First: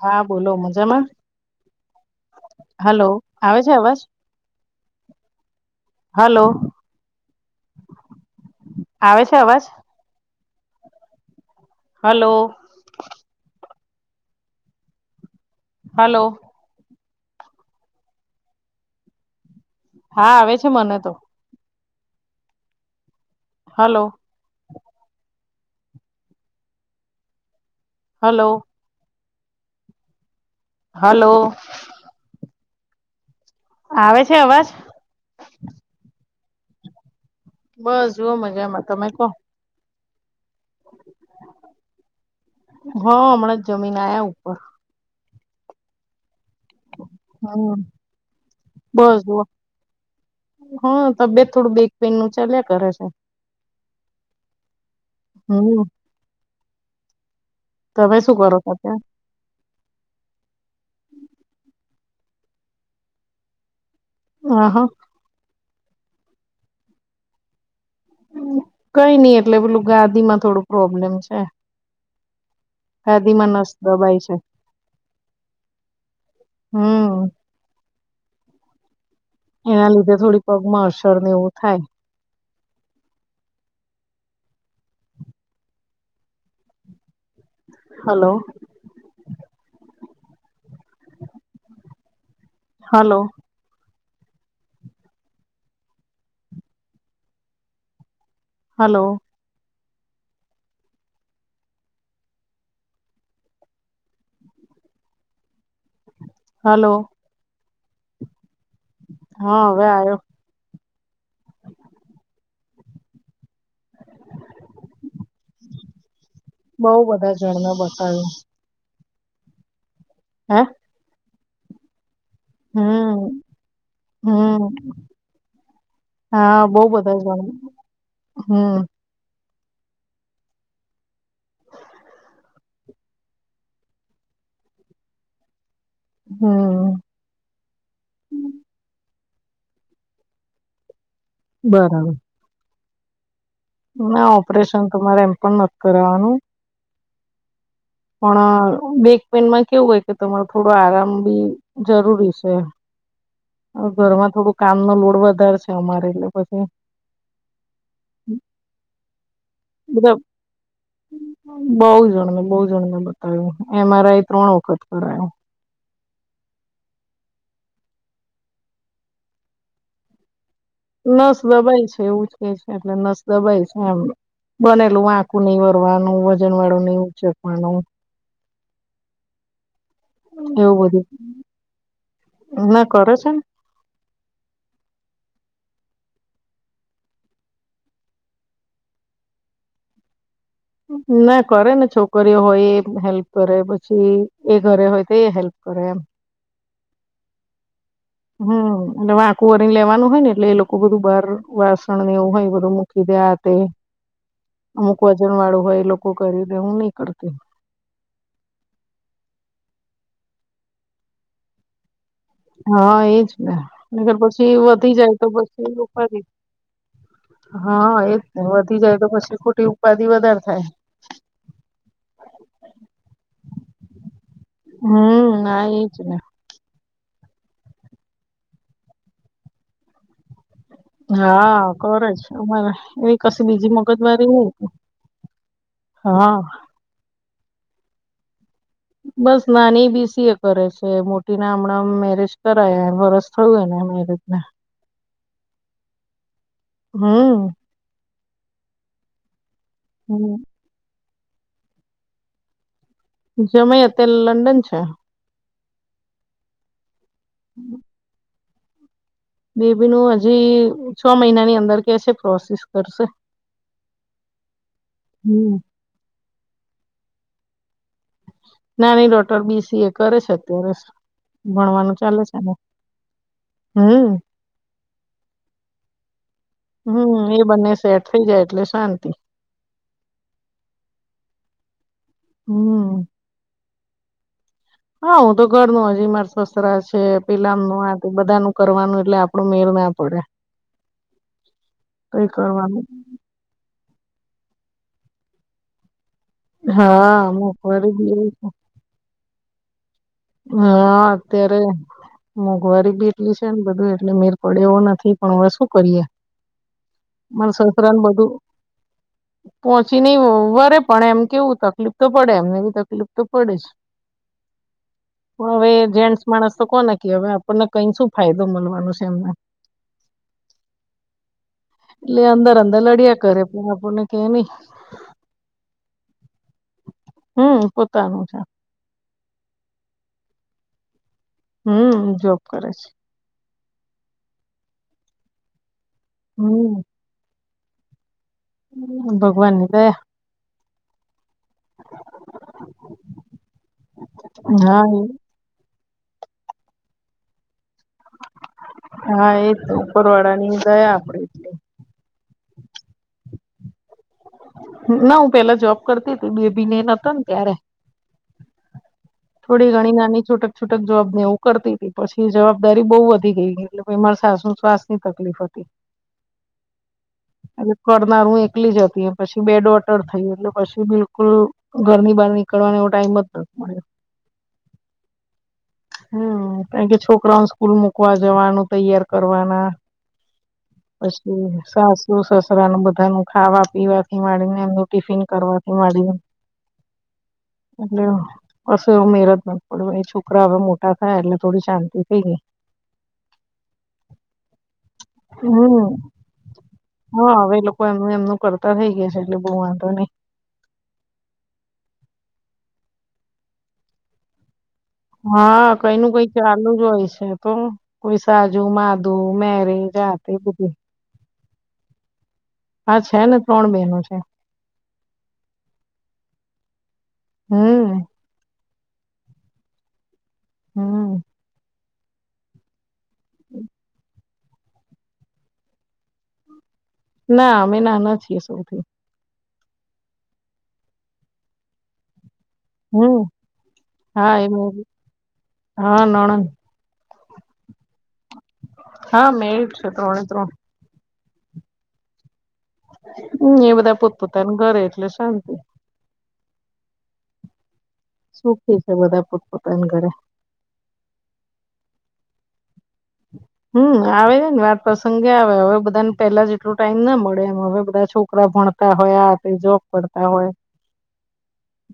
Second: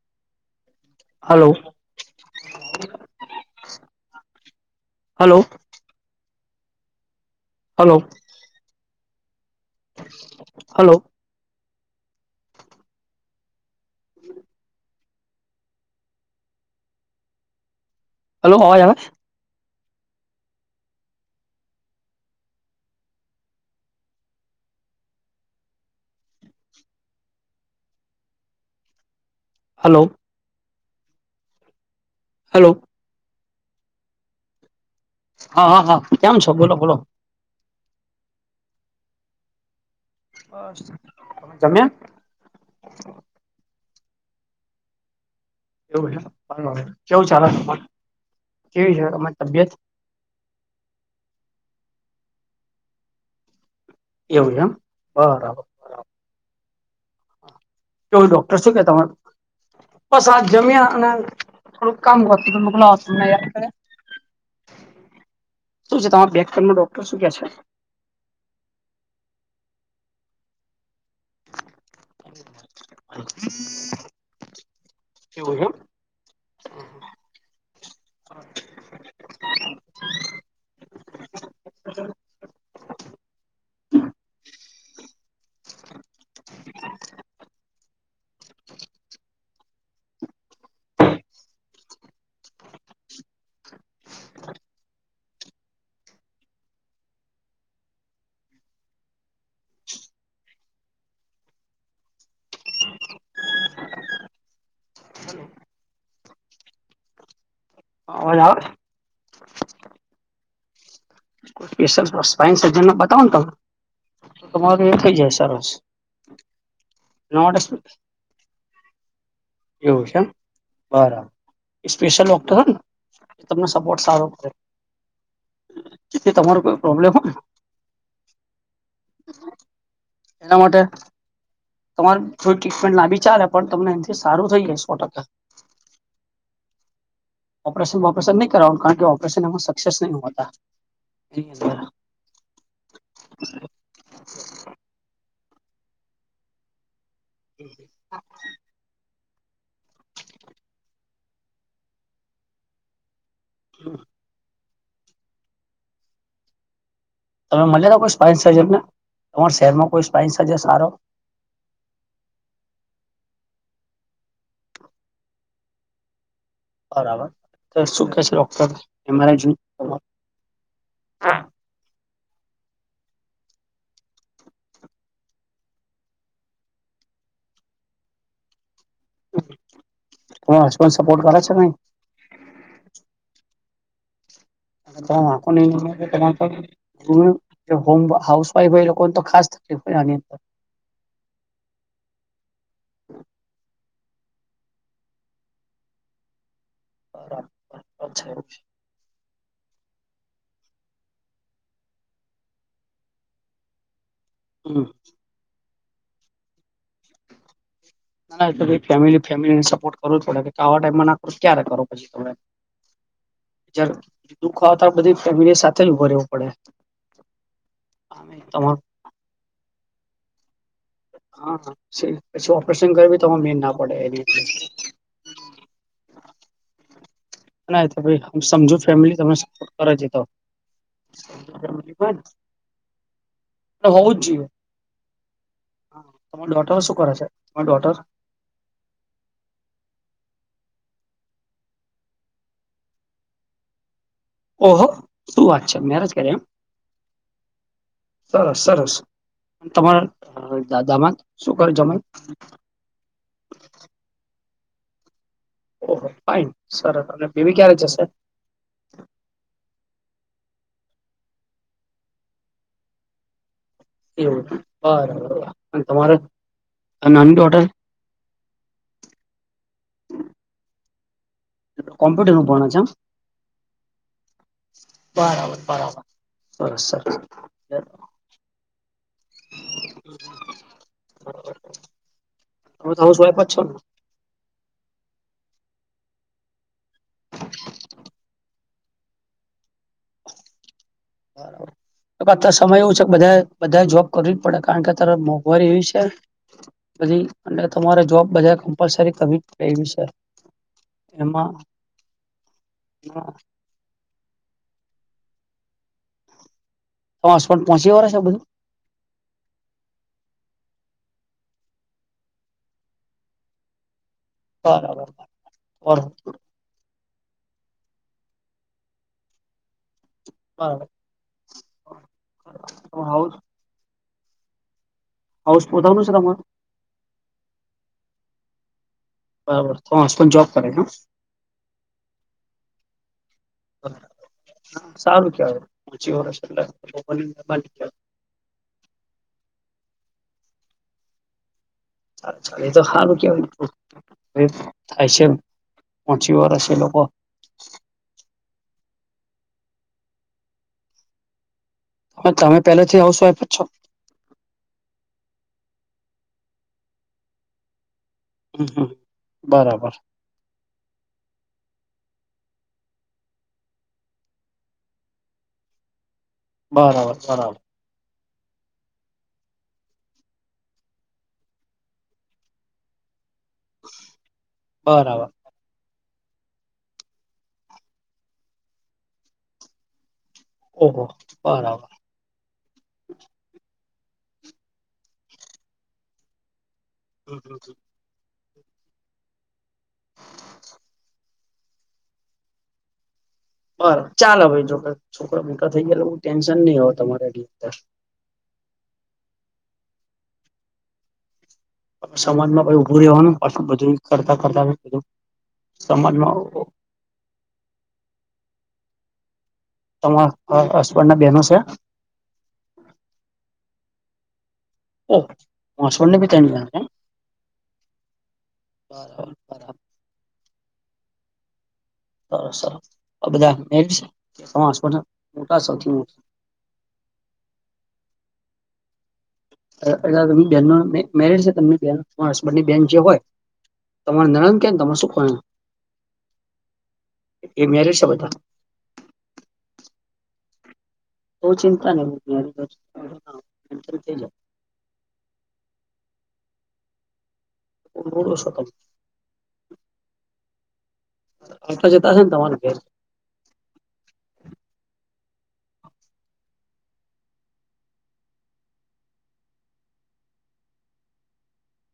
હા બોલો મજામાં હલો. હલો આવે છે અવાજ હલો હલો હલો આવે છે અવાજ? હલો હાલો હલો હલ્લો, અવાજ આવે? હા, આવે છે મને તો. Hello hello hello hello hello આવે છે અવાજ? હા હા હા, કેમ છો? બોલો બોલો. બસ જોઓ મજામાં, તમે કો. બસ. તમે જમ્યા? હો, હમણાંજ જમીન આયા ઉપર. એવું છે, ચાલો કેવું ચાલે હમ તમારે, કેવી છે બસ તમારી જુઓ તબિયત? હા, તબિયત થોડું બેક પેઇન નું ચાલ્યા કરે છે એવું એમ, બરાબર. હમ બરાબર. તમે કેવું શું કરો ડોક્ટર શુ છો છે કે ત્યાં તમારુ? બસ આ જમ્યા, અને થોડુંક કામ કરતી, મેં કીધું લા આસી ને યાદ કરે આ હા શુ છે, તમારા બેક પેઇનનું ડોક્ટર શું કે છે? કઈ નઈ એટલે પેલું ગાદી માં થોડું પ્રોબ્લેમ છે. હે, ગાદીમાં નસ દબાય છે. છે એવું એમ હમ્મ એના લીધે થોડી પગ માં અસર ને એવું થાય. હલો [inaudible] હાલો હલો હલો અવાજ આવે? હા, હવે આયો. કોઈ સ્પેશિયલ સ્પાઈન સર્જન ને બતાવોને તમે. તમારે એ થઇ જાય સરસ. બઉ બધા એના માટે જણને શું બતાયુ. એવું છે એમ. હે. બરાબર, એ સ્પેશિયલ ડોક્ટર હો ને, હમ એ તમને સપોર્ટ સારો કરે હમ જેથી તમારો હા, કોઈ બોઉ પ્રોબ્લેમ બધા હોય જણને, હમ્મ એના માટે તમારે થોડી ટ્રીટમેન્ટ લાબી ચાલે પણ તમને એનાથી સારું થઈ જાય સો ટકા. હા. ઓપરેશન બોપરેશન ની કરાવ કારણ કે ઓપરેશન એમાં સક્સેસ નહી હોતા. એની અંદર બરાબર. ના ઓપરેશન તો મારે એમ પણ નથ કરવવાનું. [inaudible] પણ બેક પેનમાં કેવું હોય કે તમારે થોડો આરામ બી જરૂરી છે. ઘરમાં થોડું કામ નો લોડ વધારે છે અમારે એટલે પછી તમે મળ્યા હતા કોઈ સ્પાઈન સર્જર ને તમારા શહેરમાં કોઈ સ્પાઈન સર્જર સારો બઉ જણ બહુ જણને બતાવ્યું એમ આરઆઈ ત્રણ વખત કરાયું. બરાબર શું કે છે ડોક્ટર એમ એમ આર આઈ [inaudible] નસ દબાય છે એવું જ કે છે એટલે નસ દબાય છે એમ. બનેલું વાંકુ ની વળવાનું વજન વાળું નહીં ઉચકવાનું [inaudible] તમારા એવું હસબન્ડ બધું સપોર્ટ કરે છે ના કરે છે ને [unintelligible] હોમ હાઉસ વાઈફ હોય લોકોને તો ખાસ થતી હોય આની અંદર ના કરે ને છોકરીઓ હોય એ હેલ્પ કરે પછી એ ઘરે હોય તો એ હેલ્પ કરે એમ. બરાબર અચ્છા હમ્મ અને [inaudible] કોરી લેવાનું હોય ને એટલે એ લોકો બધું બાર વાસણ ને એવું હોય બધું મૂકી દેય આ તે હમ અમુક વજન વાળું હોય એ લોકો કરી દે હું નહી કરતી. ફેમિલી ફેમિલીને સપોર્ટ કરવોજ પડે આવા ટાઈમમાં ના કરો તો પછી ક્યારે કરો પછી તમે હા એજ ને જયારે નેતા પછી દુઃખ આવે ત્યારે વધી જાય બધી તો ફેમિલી પછી એ સાથે જ ઉભો ઉપાધી રહેવું પડે હા એજ તમાર વધી જાય તો પછી ખોટી ઉપાધિ વધારે થાય. હા પછી ઓપરેશન કરવી તો મેળ ના પડે એનીં અંદર. હમ્મ ના એજને ના સમજો ફેમિલી તમને સપોર્ટ કરે છે તો હા કર છે અમારે એવી કશી બીજી મગજમારી ની હા તમારી ડોટર શું કરે છે તમારી ડોટર બસ નાની બીસી એ કરે છે મોટી ના હમણાં મેરેજ કરાયા વરસ થયું એને મેરેજ ને ઓહો શું વાત છે મેરેજ કર્યા એમ હમ સરસ સરસ તમારા દામાડ શું કરે જમાય જમાય અત્યારે લંડન છે. ઓહો ફાઈન સરસ અને બેબી ક્યારે જશે. બેબી નું હજી છ મહિનાની અંદર કે છે પ્રોસેસ કરશે. એવું હમ બરાબર તમારે નાની ડોટર નાની ડોટર બીસી એ કરે છે ફોરેસ્ટ ભણવાનું ચાલે કોમ્પ્યુટર છે નું ને ભણે એમ હમ્મ. બરાબર બરાબર સરસ સરસ હમ્મ એ બંને સેટ થઈ જાય એટલે શાંતિ [inaudible] હમ્મ. તમે તો હાઉસ વાઈફ જ છો હા હું તો ઘર નું હજી માર તો સસરા છે પિલામ નૂ આ બધા નું કરવાનું એટલે આપડું મેર ના પડે. બરાબર કઈ તો અત્યાર સમય કરવાનું એવું છે બધા બધાએ જોબ કરવી જ પડે કારણ કે અતારે મોંઘવારી એવી છે. હા પછી અને મોંઘવારી તમારે બી જોબ એવી બધા કમ્પલસરી કરવી પડે એવી છે. હા એમાં અત્યારે મોંઘવારી બી એટલી છે, ને બધું એટલે મેર પડે એવો નથી પણ હવે શું કરીએ તમારા મારા હસબન્ડ સસરા પહોંચી ને વળે છે બધું પહોંચી નહીં વરે પણ એમ કેવું તકલીફ તો પડે એમને એવી તકલીફ તો પડે જ બરાબર. પણ હવે બરાબર જેન્ટસ માણસ તો કેવાય આપણને કઈ શું ફાયદો મળવાનો છે, એમને બરાબર એટલે અંદર અંદર લડ્યા હાઉસ કરે કે આપણને કે ની હાઉશ પોતાનું છે, તમારે હમ પોતાનું છે. બરાબર તમાર હસબડ જોબ કરે [unintelligible] હમ જોબ કરે છે. સારું કેવાય પચ્ચી વરસ એટલે હમ [inaudible] હમ ભગવાનની દયા અચ્છા એ તો હારુ કેવાય [unintelligible] હા એ થાય છે, મ પોહચી વરસ એ લોકો હા એ તો ઉપરવાળા ની દયા આપડે એટલે હ તમે પહેલાથી હાઉસ વાઈફ જ છો? ના હું પહેલા જોબ કરતીતી બેબી ને ન હતો ને ત્યારે હમ હમ થોડી બરાબર ઘણી નાની છુટક છૂટક જોબ ને એવું કરતીતી પછી જવાબદારી બો વધી ગઈ એટલે એ મારે સાસું ને શ્વાસની તકલીફ હતી. [inaudible] બરાબર બરાબર એટલે કરનાર હું એકલી જ હતી પછી બે ડોટર થયી એટલે પછી બિલકુલ ઘરની બહાર નીકળવાનો એવો ટાઈમ જ નથ મળ્યો. બરાબર. હમ કારણ કે છોકરાઓને સ્કૂલ મુકવા જવાનું તૈયાર કરવાના ઓહો પછી બરાબર સાસ સુ સસરાનું બધાનુ ખાવા પીવાથી માંડીને એમનું ટિફિન કરવાથી માંડીને હમ હમ. દેવ કસો [unintelligible] પડ્યો એ છો કરા હવે મોટા થયા એટલે થોડી શાંતિ થઈ ગઈ બરા ચાલો ભાઈ જો છોકરો ભણતા થઈ હમ ગય ટેન્શન નહી હો તમારે હા હવે એ [unintelligible] લોકો એમનું કરતા થઇ ગયા છે, એટલે બો વાંધો નહી સમાજમાં કોઈ ઉભું રહેવાનું પાછ બધું કરતા કરતા [unintelligible] હા કઈ નુ કઈ સમાજમાં ચાલુ જ હોય છે, તો કોઈ સાજુ, માધું મેરી તમા હ હસબન્ડના બેનો છે? હા છે, ને ત્રણ બહેનો છે. ઓહ હસબડને ભી ત્રણ [unintelligible] એમ? હમ. બરાબર. બરાબર હમ્મ. તો સરસ આ બધા મેપ મોટા સૌથી. ના અમે નાના છીએ સૌથી. એલા એલા એની બેન નો મેરેજ હે તમને ત્યાં. તમારા હસબન્ડ ની બેન જે હોય હમ તમાર હા એ નણંદ કે તમાર શું કો. હા નણંદ એ મેરીડ છે બધા? હા મેરીડ છે ત્રણે ત્રણ. બો ચિંતા નહી હોતીબર. હમ્મ એ બધા પોતપોતાનું ઘરે એટલે શાંતિ. સુખી છે બધા પોતપોતાની ઘરેે. આતા જતા છે ને તમારે ઘેર. હમ્મ આવે ને વાત પ્રસંગે આવે હવે બધાને પેલા જેટલો ટાઈમ ના મળે એમ હવે બધા છોક પ્રો ભણતા હોય આ જબ કરતા હોય. [inaudible]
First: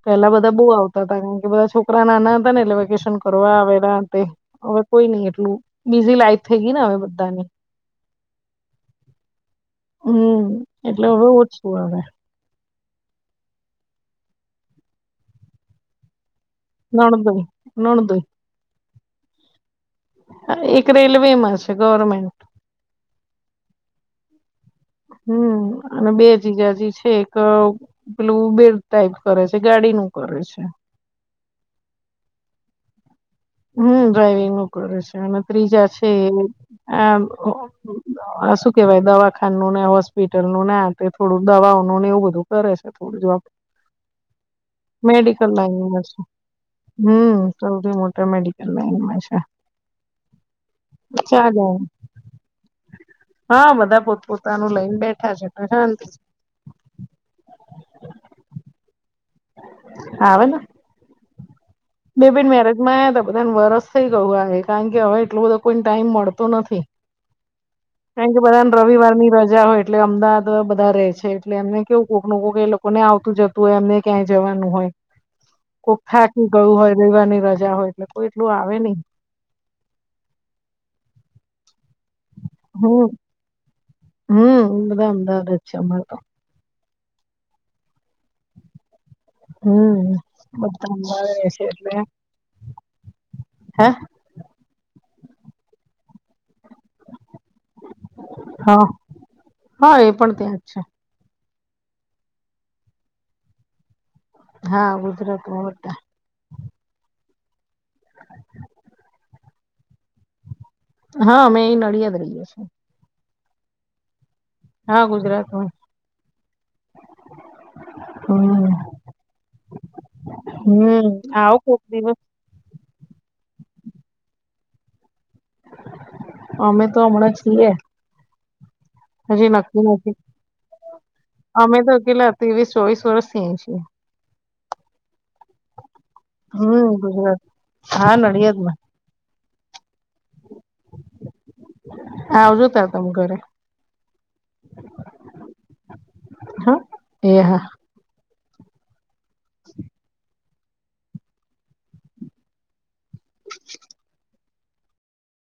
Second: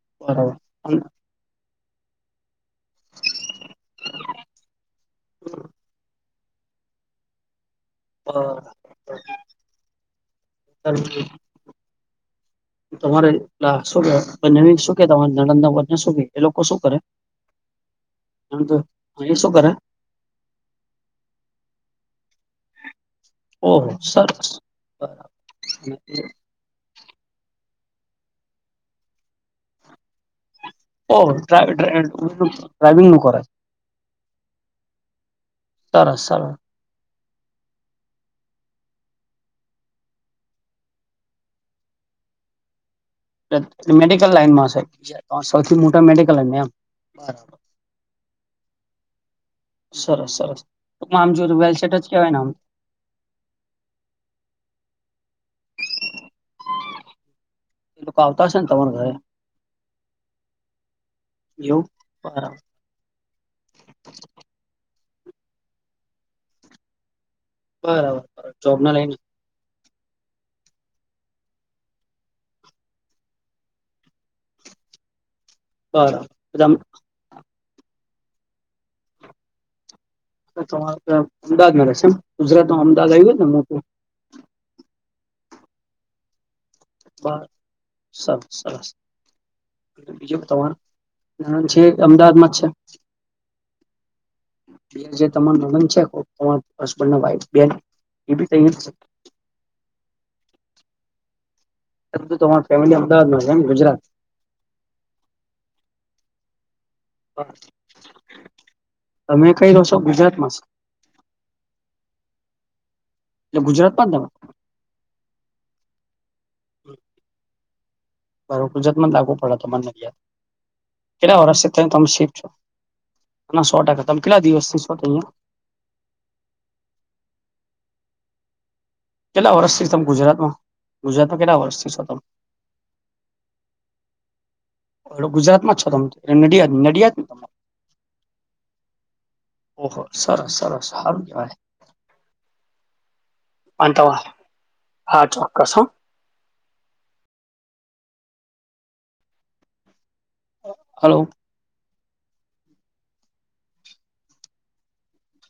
પેલા બધા બરાબર. બઉ આવતા હતા કારણ કે બધા છોકરા નાના ને એટલે વેકેશન કરવા આવેલા તે હવે કોઈ નઈ એટલું બીઝી લાઈફ થઈ ગઈ ને હવે બધા ને. હમ્મ એટલે અવે ઓછું આવે. તમારે ના શું કેવાય બને શું કે તમા નણંદ ના વરને શું કે એ લોકો શું કરે? નણદોઈ નણદોઈ એમ તો અહી શું કરે? હા એક રેલવેમાં છે ગવર્મેન્ટ ઓહો સરસ. હમ્મ અને બે જીજાજી છે એક પેલું બેડ ટાઈપ કરે છે ગાડી નું કરે છે. ઓ ડ્રા ડ્રા ડ્રાઈવિંગનું કરે. હમ્મ ડ્રાઈવિંગ નું કરે છે અને ત્રીજા છે સરસ એ સરસ આ ઓ [inaudible] હ શું કેવાય દવાખાનનું ને હોસ્પિટલનું ને થોડું દવાઓ ન ને એવું બધું કરે છે. એ થોડું જો મેડિકલ લાઈનમાં છે મેડિકલ સૌથી લાઈનમાં મોટા છે મેડિકલ લાઈનમાં એમ હમ્મ. બરાબર. સૌથી મોટા મેડિકલ લાઈનમાં છે. સરસ સરસ તો આમ જોઈ તો ચાલે વેલ્સેટ જ કેહેવાય ને આમ. હા બધા પોતપોતાનું લઈને બેઠા છે તો શાંતિ છે. લોકો આવતા હશે ને તમારા ઘરે? આવેને. એવું. બે બીન બરાબર મેરેજમાં આયા હતા બધાને વરસ થઇ ગયું કારણ કે હવે એટલો બધો કોઈને ટાઈમ મળતો નથી. કેમ કે બરાબર બધા ને જોબને રવિવાર લઈને ની રજા હોય. એટલે અમદાવાદ બધા રહે છે એટલે એમને કેવું કોકનું કો એ લોકોને આવતું જતું હોય એમને ક્યાંય જવાનું હોય. [inaudible] કોક થાકી ગયું હોય રેવાની રજા હોય એટલે કોઈ એટલું આવે નઈ. [unintelligible] ગુજરાતમાં અમદવાદ આયવુ ને મોટું. હમ્મ બધા અમદાવાદ છે અમારે તો. પણ સર સરસ. હમ બીજું તમારૂ બધા અમદાવાદ રહે નણંદ જે અમદાવાદ માં છે? હા. જે તમારે નણંદ છે [unintelligible] હસબન્ડના વાઈફ બેન. એ બી હ તહીં જ છે? હા એ પણ ત્યાં જ છે. પરંતુ તમારી ફેમિલી અમદાવાદમાં રહે એમ? ગુજરાત! હા. ગુજરાતમાં બધા. [unintelligible] તમે કઈ રહો છો ગુજરાતમાં જ? હા અમેં અહી નડિયાદમાં રહી્એ છીએ. એટલે ગુજરાતમાં તમે હા ગુજરાતમાં. [inaudible] બરોબર્ હમ ગુજરાતમાં જ લાગુ તમને. હમ કેટલા આવો વરસથી કોક ત્યાં તમે દિવસ શીફ્ટ છો? ના સો ટકા. તમે કેટલા દિવસ થી સો [unintelligible] અહીંયા? અમે તો હમણાં છીએ. હજી કેટલા નક્કી વર્ષથી તમે નથી. ગુજરાતમાં ગુજરાતમાં કેટલા અમે વર્ષથી તો છો કેલા તેવીસ, ચોવીસ, વર્ષથી છીએ. હલો, ગુજરાતમાં જ છો તમે તો હમ ગુજરાત, હા નડિયાદમાં. ઓહ! સરસ સરસ હારું કેવાય! આવજો તાર તમ ઘરે અંતે હા, ચોક્કસ હ. હ એ હા. [inaudible] હલો. [inaudible]